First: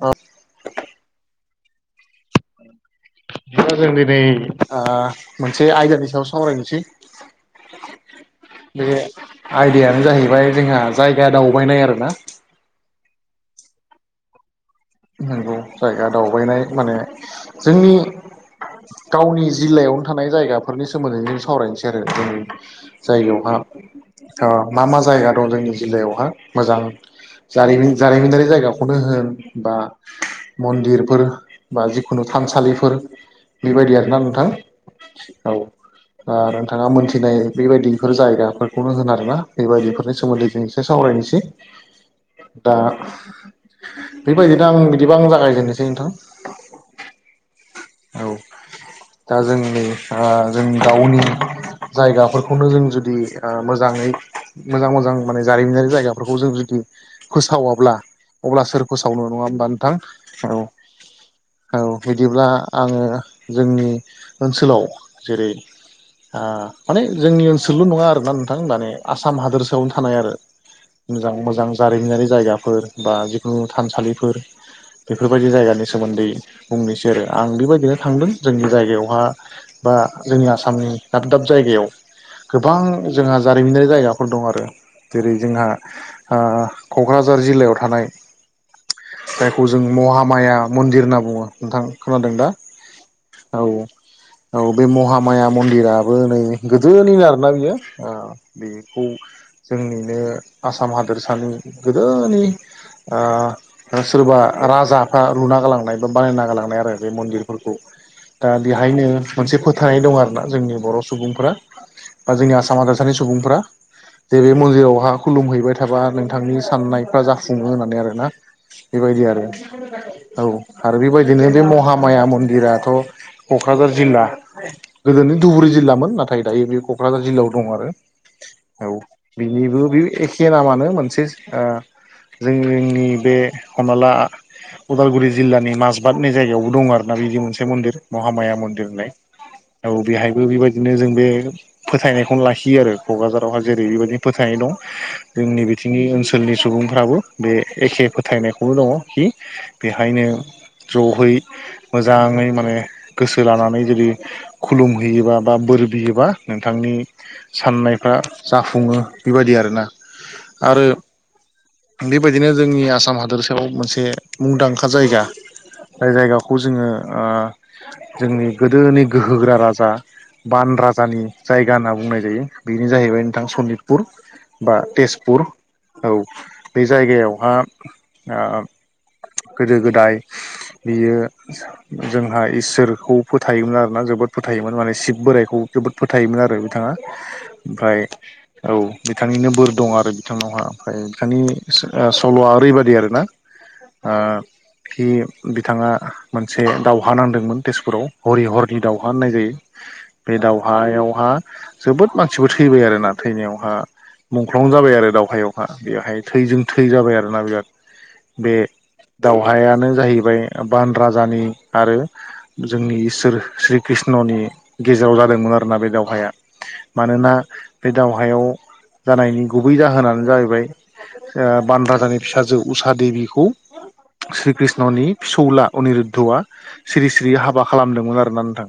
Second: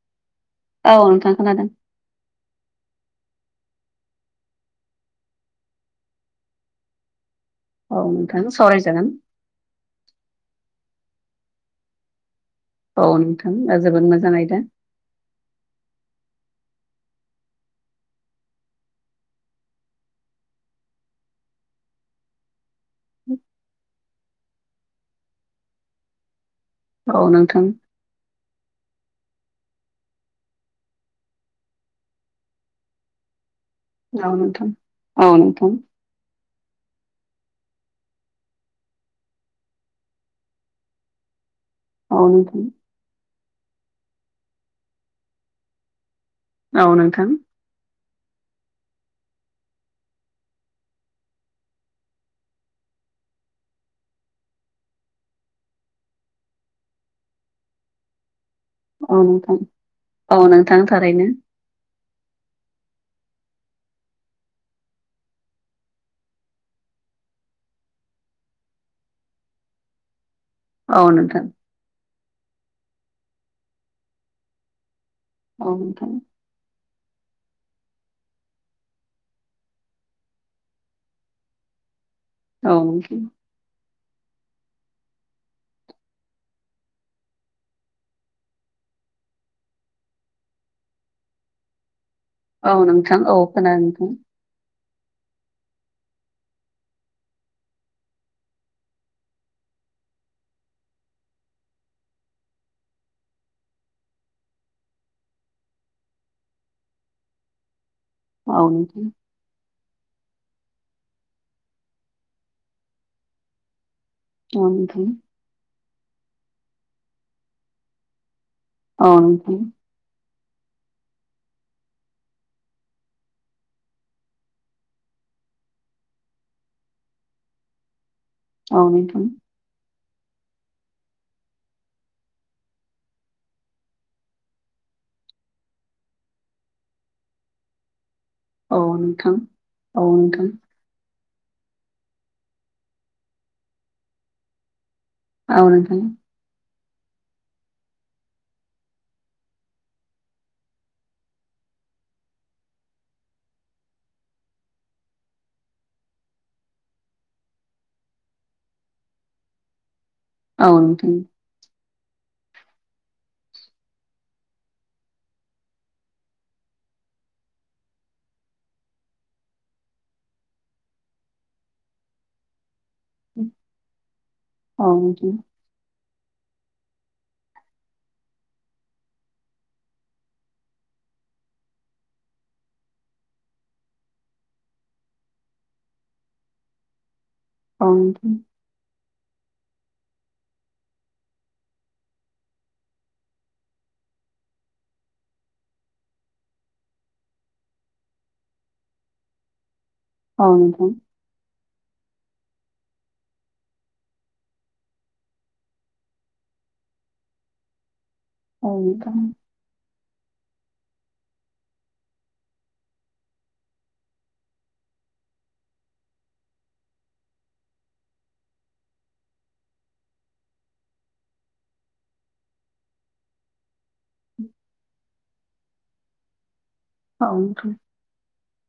औ औ नोंथां खोनादों। नोंथां जों दिनै मोनसे आयदानि सायाव सावरायनोसै। औ नोंथां बे सावरायजागोन। आयदायानो जाहैबाय जोंहा जायगा दावबायनाय आरोना। औ नोंथां ओ जोबोद मोजां आयदा। नंगौ जायगा दावबायनाय माने जोंनि गावनि जिल्लायावनो थानाय जायगाफोरनि सोमोन्दै जों सावरायनोसै आरो दिनै। जायगायावहा ओ मा मा जायगा दं जोंनि जिल्लायावहा मोजां औ नोंथां जारिमिन जारिमिनारि जायगाखौनो होन बा मन्दिरफोर बा जिखुनु थानसालिफोर बेबायदि आरोना नोंथां औ। ओ नोंथाङा मोनथिनाय बेबायदिफोर जायगाफोरखौनो होनो आरोना बेबायदिफोरनि सोमोन्दै जों एसे सावरायनोसै। औ नोंथां दा बेबायदिनो आं बिदिबा आं जागायजेननोसै नोंथां। औ नोंथां औ दा जों नै ओ जों गावनि जायगाफोरखौनो जों जुदि मोजाङै मोजां मोजां माने जारिमिनारि जायगाफोरखौ जों जुदि फोसावाब्ला अब्ला सोर फोसावनो नङा होमबा नोंथां? औ नोंथां थारैनो औ बिदिब्ला आङो जोंनि ओनसोलाव जेरै आ माने जोंनि ओनसोलल' नङा आरोना नोंथां माने आसाम हादोरसायावनो थानाय आरो। औ मोजां नोंथां मोजां जारिमिनारि जायगाफोर बा जिखुनु थानसालिफोर। बेफोर बायदि औ जायगानि नोंथां सोमोन्दै बुंनोसै आरो आं बेबायदिनो थांदों जोंनि जायगायावहा बा जोंनि आसामनि दाब दाब जायगायाव। औ गोबां नोंथां जोंहा जारिमिनारि जायगाफोर दं आरो जेरै जोंहा ओ क'क्राझार जिल्लायाव थानाय जायखौ जों महामाया मन्दिर होनना बुङो नोंथां खोनादों दा? औ नोंथां औ खोनादों नोंथां। औ बे महामाया मन्दिराबो नै गोदोनिनो आरोना बियो। ओ बेखौ जोंनिनो आसाम हादोरसानि गोदोनि ओ सोरबा राजाफ्रा लुना गालांनाय बा बानायना गालांनाय आरो बे मन्दिरफोरखौ दा बेहायनो नोंथां मोनसे फोथायनाय दं आरो ना जोंनि बर' सुबुंफोरा बा जोंनि आसाम हादरसानि सुबुंफोरा जेरै औ नोंथां मन्दिरावहा खुलुमहैबाय थाबा नोंथांनि साननायफ्रा जाफुङो होननानै आरोना औ बेबायदि आरो नोंथां औ आरो बेबायदिनो बे महाम माया मन्दिराथ' क'क्राझार जिल्ला गोदोनि धुबुरि जिल्लामोन नाथाय दायो बे क'क्राझार जिल्लायाव दं आरो औ बिबो बे एखे नामानो मोनसे जों जोंनि बे हमना ला उदालगुरि जिल्लानि माजबादनि जायगायाव दं आरो ना बिदि मोनसे मन्दिर महामाया औ मन्दिर होननाय नोंथां औ बेहायबो बेबायदि बिदिनो जों बे फोथायनायखौनो लाखियो आरो क'क्राझारावहाय जेरै बेबायदिनो फोथायनाय दं जोंनि औ बिथिंनि नोंथां ओनसोलनि सुबुंफ्राबो बे एखे फोथायनायखौनो दङ खि बेहायनो जयै मोजाङै माने गोसो लानानै जुदि खुलुमहैयोबा बा बोर बियोबा नोंथांनि साननायफ्रा जाफुङो बेबायदि आरोना औ आरो नोंथां बेबायदिनो जोंनि आसाम हादोरसायाव मोनसे मुंदांखा जायगा जाय जायगा बे खौ जोङो जोंनि गोदोनि गोहो गोरा राजा बान राजानि जायगा होनना बुंनाय जायो बेनो जाहैबाय नोंथां सनितपुर बा औ नोंथां औ नोंथां तेजपुर औ बे जायगायावहा ओ गोदो गोदाय बियो जोंहा इसोरखौ फोथायोमोन आरोना जोबोद फोथायोमोन माने शिब बोराइखौ जोबोद फोथायोमोन आरो बिथाङा [inaudible] ओमफ्राय औ बिथांनिनो बोर दं आरो बिथांनावहा ओमफ्राय बिथांनि सल'आ ओरैबायदि आरो ना ओ बे बिथाङा मोनसे दावहा नांदोंमोन तेजपुराव हरि हरनि दावहा होननाय जायो बे औ नोंथां औ नोंथां दावहायावहा जोबोद मानसिबो थैबाय आरोना थैनायावहा मुंख्लं जाबाय आरो दावहायाव हा बेहाय थैजों थै जाबाय आरोना बिराद बे औ नोंथां दावहायानो जाहैबाय बान राजानि आरो जोंनि इसोर श्री कृष्णनि गेजेराव जादोंमोन आरोना बे दावहाया मानोना बे दावहायाव जानायनि गुबै जाहोनानो जाहैबाय बान राजानि फिसाजो उषा देबिखौ श्री कृष्णनि फिसौला अनिरुद्धआ सिरि औ सिरि हाबा नोंथां खालामदोंमोन आरोना नोंथां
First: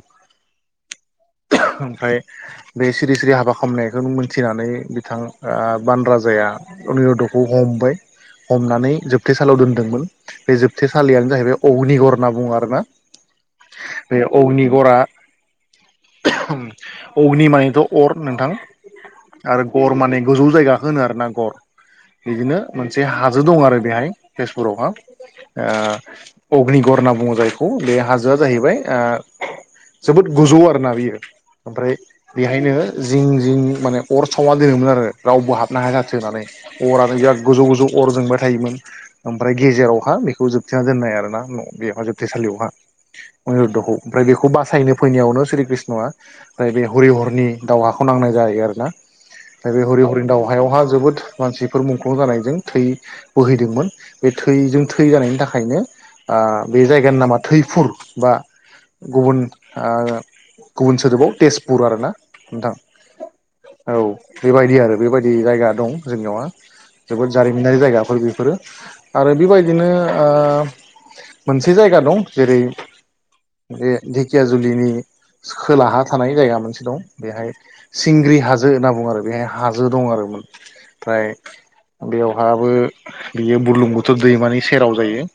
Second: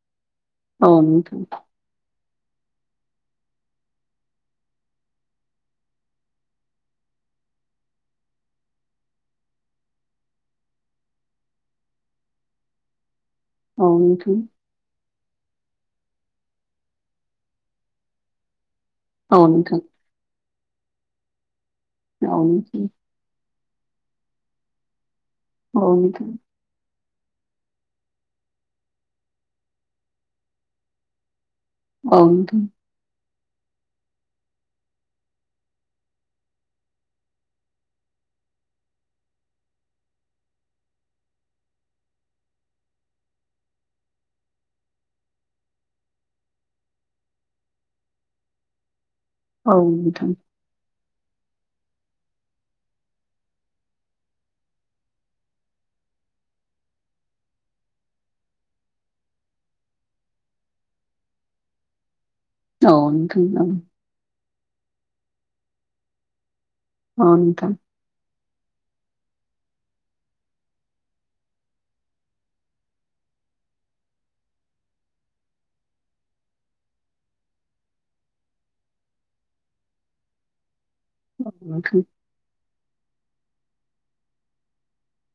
औ नोंथां ओमफ्राय बे सिरि सिरि हाबा खालामनायखौनो मोनथिनानै बिथां बान राजाया अनिरुघ हमबाय हमनानै जोबथेसालियाव दोनदोंमोन बे जोबथेसालियानो जाहैबाय अग्निगर होनना बुङो आरोना औ बे नोंथां अगनि गरा अग्नि मानिथ' अर नोंथां औ आरो नोंथां गर माने गोजौ जायगाखौ होनो आरोना गर औ बिदिनो नोंथां मोनसे हाजो दं आरो बेहाय तेजपुरावहा औ नोंथां ओ अग्निगर होनना बुङो जायखौ बे हाजोआ जाहैबाय जोबोद गोजौ आरोना बियो ओमफ्राय औ बेहायनो जिं जिं माने अर सावना दोनोमोन आरो रावबो हाबनो हाया जाथों होननानै अरानो बिराद गोजौ गोजौ अर जोंबाय थायोमोन ओमफ्राय गेजेरावहा बेखौ जोबथेना दोननाय आरो ना बेहा जोबथेसालियावहा अनिरु्धखौ ओमफ्राय बेखौ बासायनो फैनायावनो श्री कृष्णआ ओमफ्राय बे हरि हरनि दावहाखौ नांनाय जाहै आरोना ओमफ्राय बे हरि हरनि नोंथां औ दावहा दावहायावहा जोबोद मानसिफोर मुंख्लं जानायजों थै बोहैदोंमोन बे थैजों थै जानायनि थाखायनो बे जायगानि नामा थैफुर बा गुबुन गुबुन सोदोबाव तेजपुर आरो ना नोंथां औ नोंथां औ औ बेबायदि आरो बेबायदि जायगा दं जोंनियावहा जोबोद जारिमिनारि जायगाफोर बेफोरो आरो बेबायदिनो ओ मोनसे जायगा दं जेरै बे धेकिया जुलिनि खोलाहा थानाय जायगा मोनसे दं बेहाय सिंग्रि हाजो होनना बुंङो आरो बेहाय हाजो दं आरो ओमफ्राय बेवहाबो बियो बुरलुंबुथुर दैमानि सेराव जायो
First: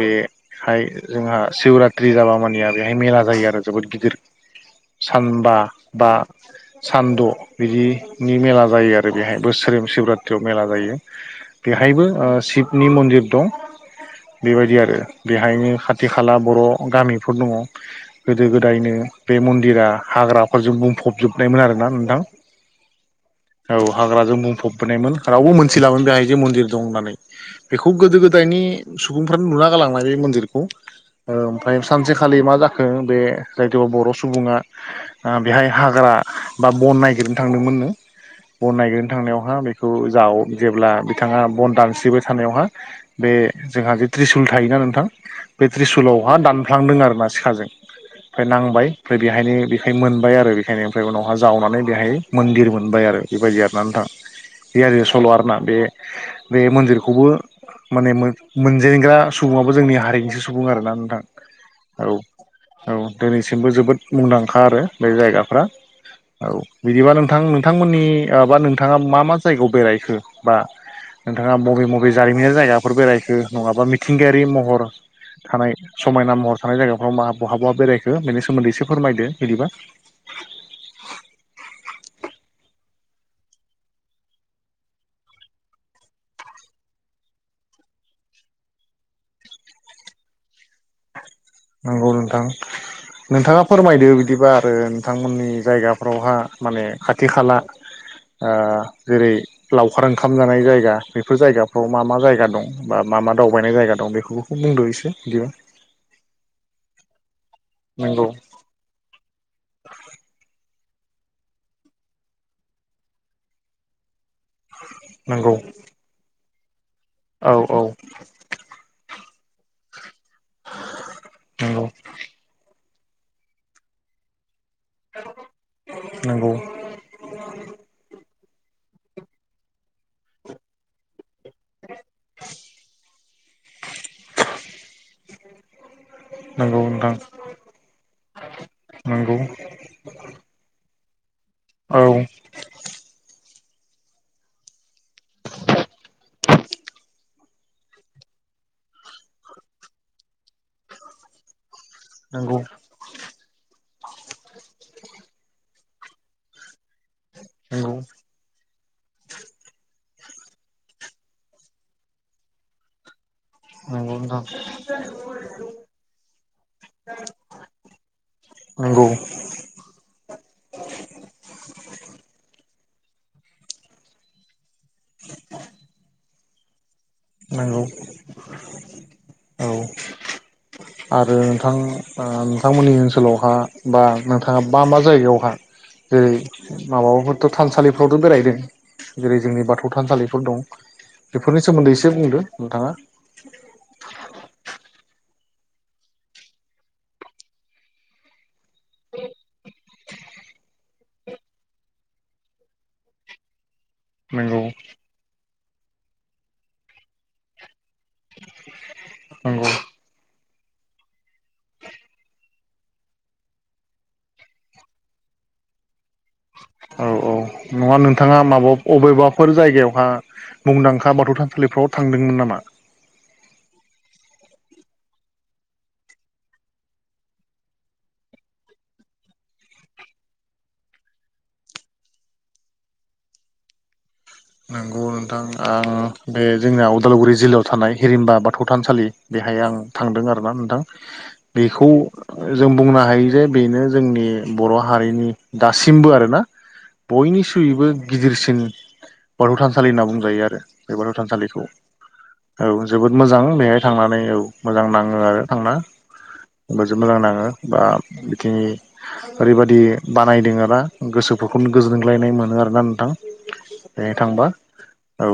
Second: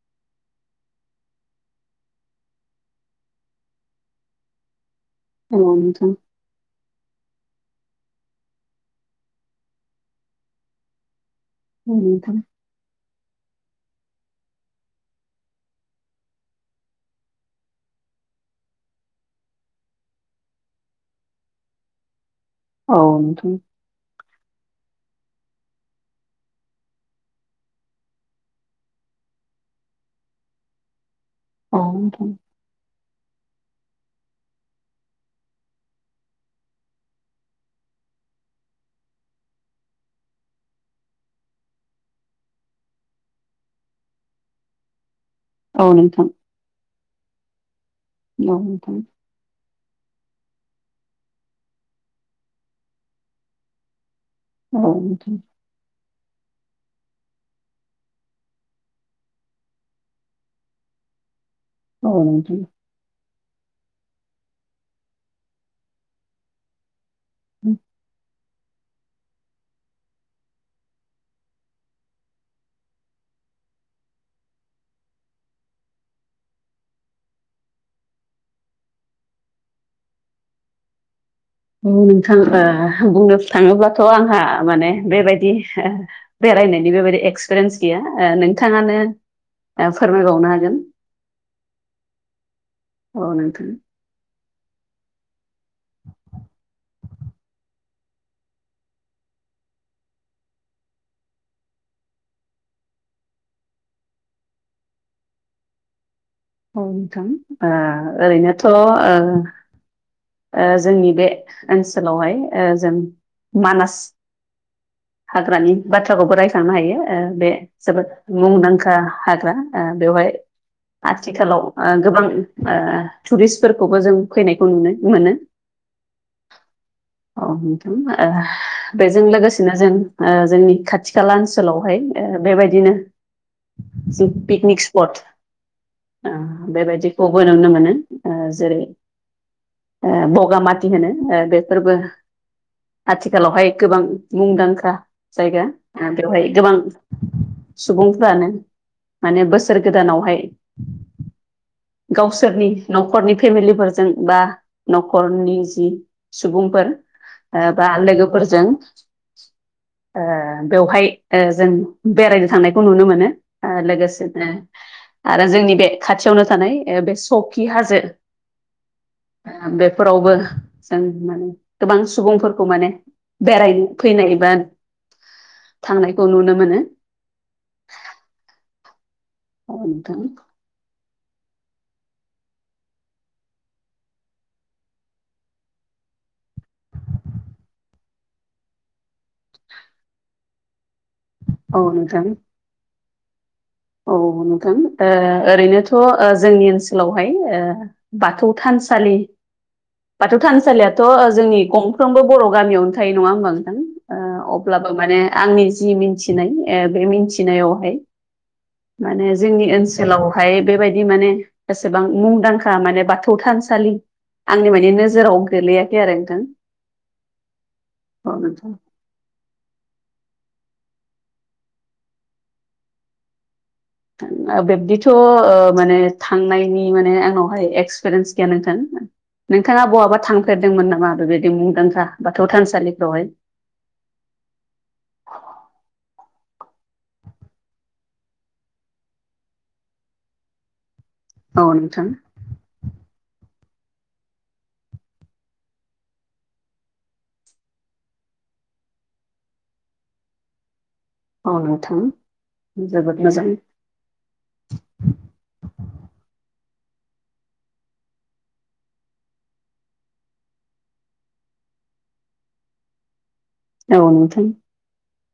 बे बेहाय जोंहा शिवरात्रि जाबा मानिया बेहाय मेला जायो आरो जोबोद गिदिर सानबा औ बा नोंथां औ सान द' बिनि मेला जायो आरो बेहाय बोसोरि शिबरात्रियाव मेला जायो बेहायबो नोंथां शिबनि मन्दिर दं बेबायदि आरो बेहायनो खाथि खाला बर' गामिफोर दंङो गोदो गोदायनो बे मन्दिरा हाग्राफोरजों बुंफबजोबनायमोन आरोना नोंथां औ नोंथां औ हाग्राजों बुंफबायमोन रावबो मोनथिलामोन बेहाय जे मन्दिर दं होननानै बेखौ गोदो गोदायनि सुबुंफ्रानो लुना गालांनाय बे मनदिरखौ ओमफ्राय औ नोंथां सानसेखालि मा जा खो बे बर' सुबुङा बेहाय हाग्रा बा बन नागिरनो थांदोंमोन नो बन नागिरनो थांनायावहा बेखौ जा जेब्ला बिथाङा बन दानस्रिबाय थानायावहा बे जोंहा जे त्रिसुल थायोना नोंथां बे औ नोंथां औ नोंथां औ नोंथां औ नोंथां औ नोंथां औ नोंथां औ त्रिसुलावहा दानफ्लांदों आरोना सिखाजों ओमफ्राय नांबाय बेहायनो बेखायनो मोनबाय आरो बेखायनो ओमफ्राय उनावहा जावनानै बेहाय मन्दिर मोनबाय आरो बेबायदि आरोना नोंथां थां [inaudible] आरोना सल' नोंथां आरोना बे बे मन्दिरखौबो माने मोनजेनग्रा सुबुाबो जोंनि हारिनिसो सुबुं आरोना नोंथां औ नोंथां औ दिनैसिमबो जोबोद मुंदांखा आरो बे जायगाफ्रा औ बिदिबा नों नोंथां नोंथांमोननि बा नोंथांङा मा मा जायगायाव बेरायखो बा नोंथाङा बबे बबे जारिमिनारि जायगाफोर बेरायखो नङाबा मिथिंगायारि महर थानाय समायना महर थानाय जायगाफ्राव बहाबा बेरायखो बेनि सोमोन्दै एसे फोरमायदो बिदिबा नोंथां बुंनो थाङोब्लाथ' आंहा माने बेबायदि बेरायनायनि बेबायाददि एक्सपिरियेन्स गैया नोंथाङानो फोरमायबावनो हागोन नंगौ नोंथां औ नोंथाङा नोंथां फोरमायदो बिदिबा आरो बिथांमोननि जायगाफ्रावहा माने खाथि खाला ओ जेरै लावखार ओंखाम जानाय जायगा बेफोर जायगाफ्राव मा मा जायगा दं बा मा मा दावबायनाय जायगा दं बेखौ बुंदो' एसे बिदियाव औ नोंथां नंगौ ओरैनोथ' [inaudible] जोंनि बे ओनसोलावहाय जों मानास नंगौ हाग्रानि बाथ्राखौबो रायख्लांनो हायो बे औ औ जोबोद मुंदांखा हाग्रा बेवहाय आथिखालाव नंगौ गोबां टुरिस्टफोरखौबो जों फैनायखौ नुनो मोनो नंगौ औ बेजों लोगोसेनो जों जोंनि खाथि खाला ओनसो सोलावहाय बेबायदिनो ज पिकनिक स्पट नंगौ नोंथां बेबायदिखौबो नुनो मोनो जेरै नंगौ बगामाथि होनो बेफोरबो औ आथिखालावहाय गोबां मुंदांखा जायगा बेवहाय गोबां सुबुंफ्रानो माने बोसोर गोदानावहाय नंगौ गावसोरनि न'खरनि फेमिलिफोरजों बा न'खरनि जि सुबुंफोर बा नंगौ लोगोफोरजों बेवहाय जों बेरायनो थांनायखौ नुनो मोनो। नंगौ नोंथां लोगोसेनो आरो जोंनि बे खाथियावनो थानाय बे सखि हाजो नंगौ बेफोरावबो जों माने गोबां सुबुंफोरखौ माने बेराय फैनाय एबा थांनायखौ नुनो मोनो। नंगौ औ। आरो नोंथां नोंथांमोननि ओनसोलावहा बा नोंथाङा मा मा जायगायावहा जेरै माबाफोरथ' थानसालिफ्रावथ' बेरायदों। जेरै जोंनि बाथौ थानसालिफोर दं बेफोरनि औ सोमोन्दै ससे नोंथां बुंदों नोंथाङा। औ नोंथां ओरैनोथ' जोंनि ओनसोलावहाय ओ बाथौ थानसालि बाथौ थानसालियाथ' जोंनि गंफ्रोमबो बर' गामियावनो थायो नङा होमबा नोंथां नंगौ अब्लाबो माने आंनि जि मिथिनाय बे मिथिनायावहाय माने जोंनि नंगौ ओनसो ओनसोलावहाय बेबायदि माने एसेबां मुंदांखा माने बाथौ थानसालि आंनि माने नोजोराव गोलैयाखै आरो नोंथां। औ औ नङा नोंथाङा औ नोंथां माबा अबेबाफोर जायगायावहा मुंदांखा बाथौ थानसालिफ्राव थांदोंमोन नामा? बिब्दिथ' माने थांनायनि माने आंनावहाय एक्सपिरियेन्स गैया नोंथां। नोंथाङा बहाबा थांफेरदोंमोन नामा बेबायदि मुंदांखा बाथौ थानसालिफ्रावहाय? नंगौ नोंथां आं बे जोंनिया अदालगुरि जिल्लायाव थानाय हिरिमबा बाथौ थानसालि बेहाय आं थांदों आरोना नोंथां। [inaudible] बेखौ जों बुंनो हायो जे बेनो जोंनि बर' हारिनि दासिमबो आरोना बयनिख्रुइबो गिदिरसिन बाथौ थानसालि होनना बुंजायो आरो बे बाथौ औ थानसालिखौ नोंथां औ जोबोद मोजां बेहाय थांनानै औ मोजां नाङो आरो थांना। बो मोजां नाङो बा बिखिनि ओरैबायादि बानायदों आरोना गोसोफोरखौनो गोजोनग्लायनाय मोनो आरोना नोंथां। औ नोंथां थांबा औ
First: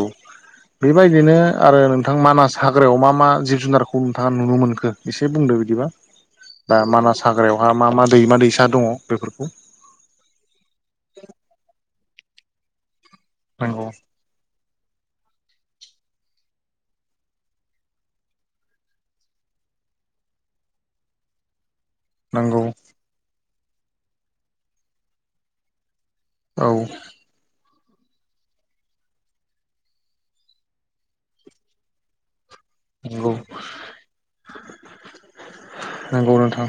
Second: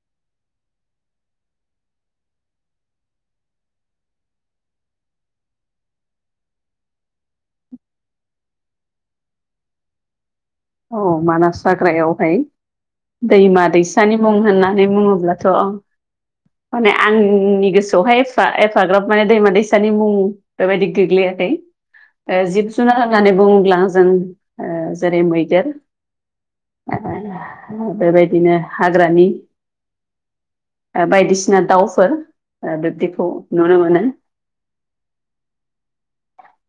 बेबायदिनो आरो नोंथां मानास हाग्रायाव मा मा जिब जुनारखौ नोंथाङा नुनो मोनखो? एसे बुंदो बिदिबा दा मानास हाग्रायावहा मा मा दैमा दैसा दङ बेफोरखौ औ मानास हाग्रायावहाय दैमा नंगौ दैसानि मुं होननानै बुङोब्लाथ' माने आंनि गोसोआवहाय एफा एफाग्राब माने दैमा दैसानि मुं बेबायदि गोग्लैयाखै नंगौ जिब जुनार होननानै बुङोब्ला जों ओ जेरै मैदेर औ ओ बेबायदिनो हाग्रानि बायदिसिना दाउफोर बिबदिखौ नंगौ नुनो मानो नंगौ नोंथां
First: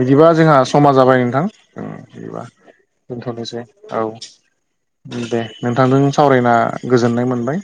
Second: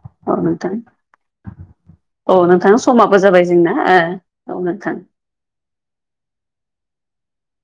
बिदिबा औ जोंहा नोंथां समा जाबाय नोंथां। औ बिदिबा नोंथां समाबो जाबाय जोंना औ नोंथां। दे नोंथांजों सावरायना गोजोननाय मोनबाय।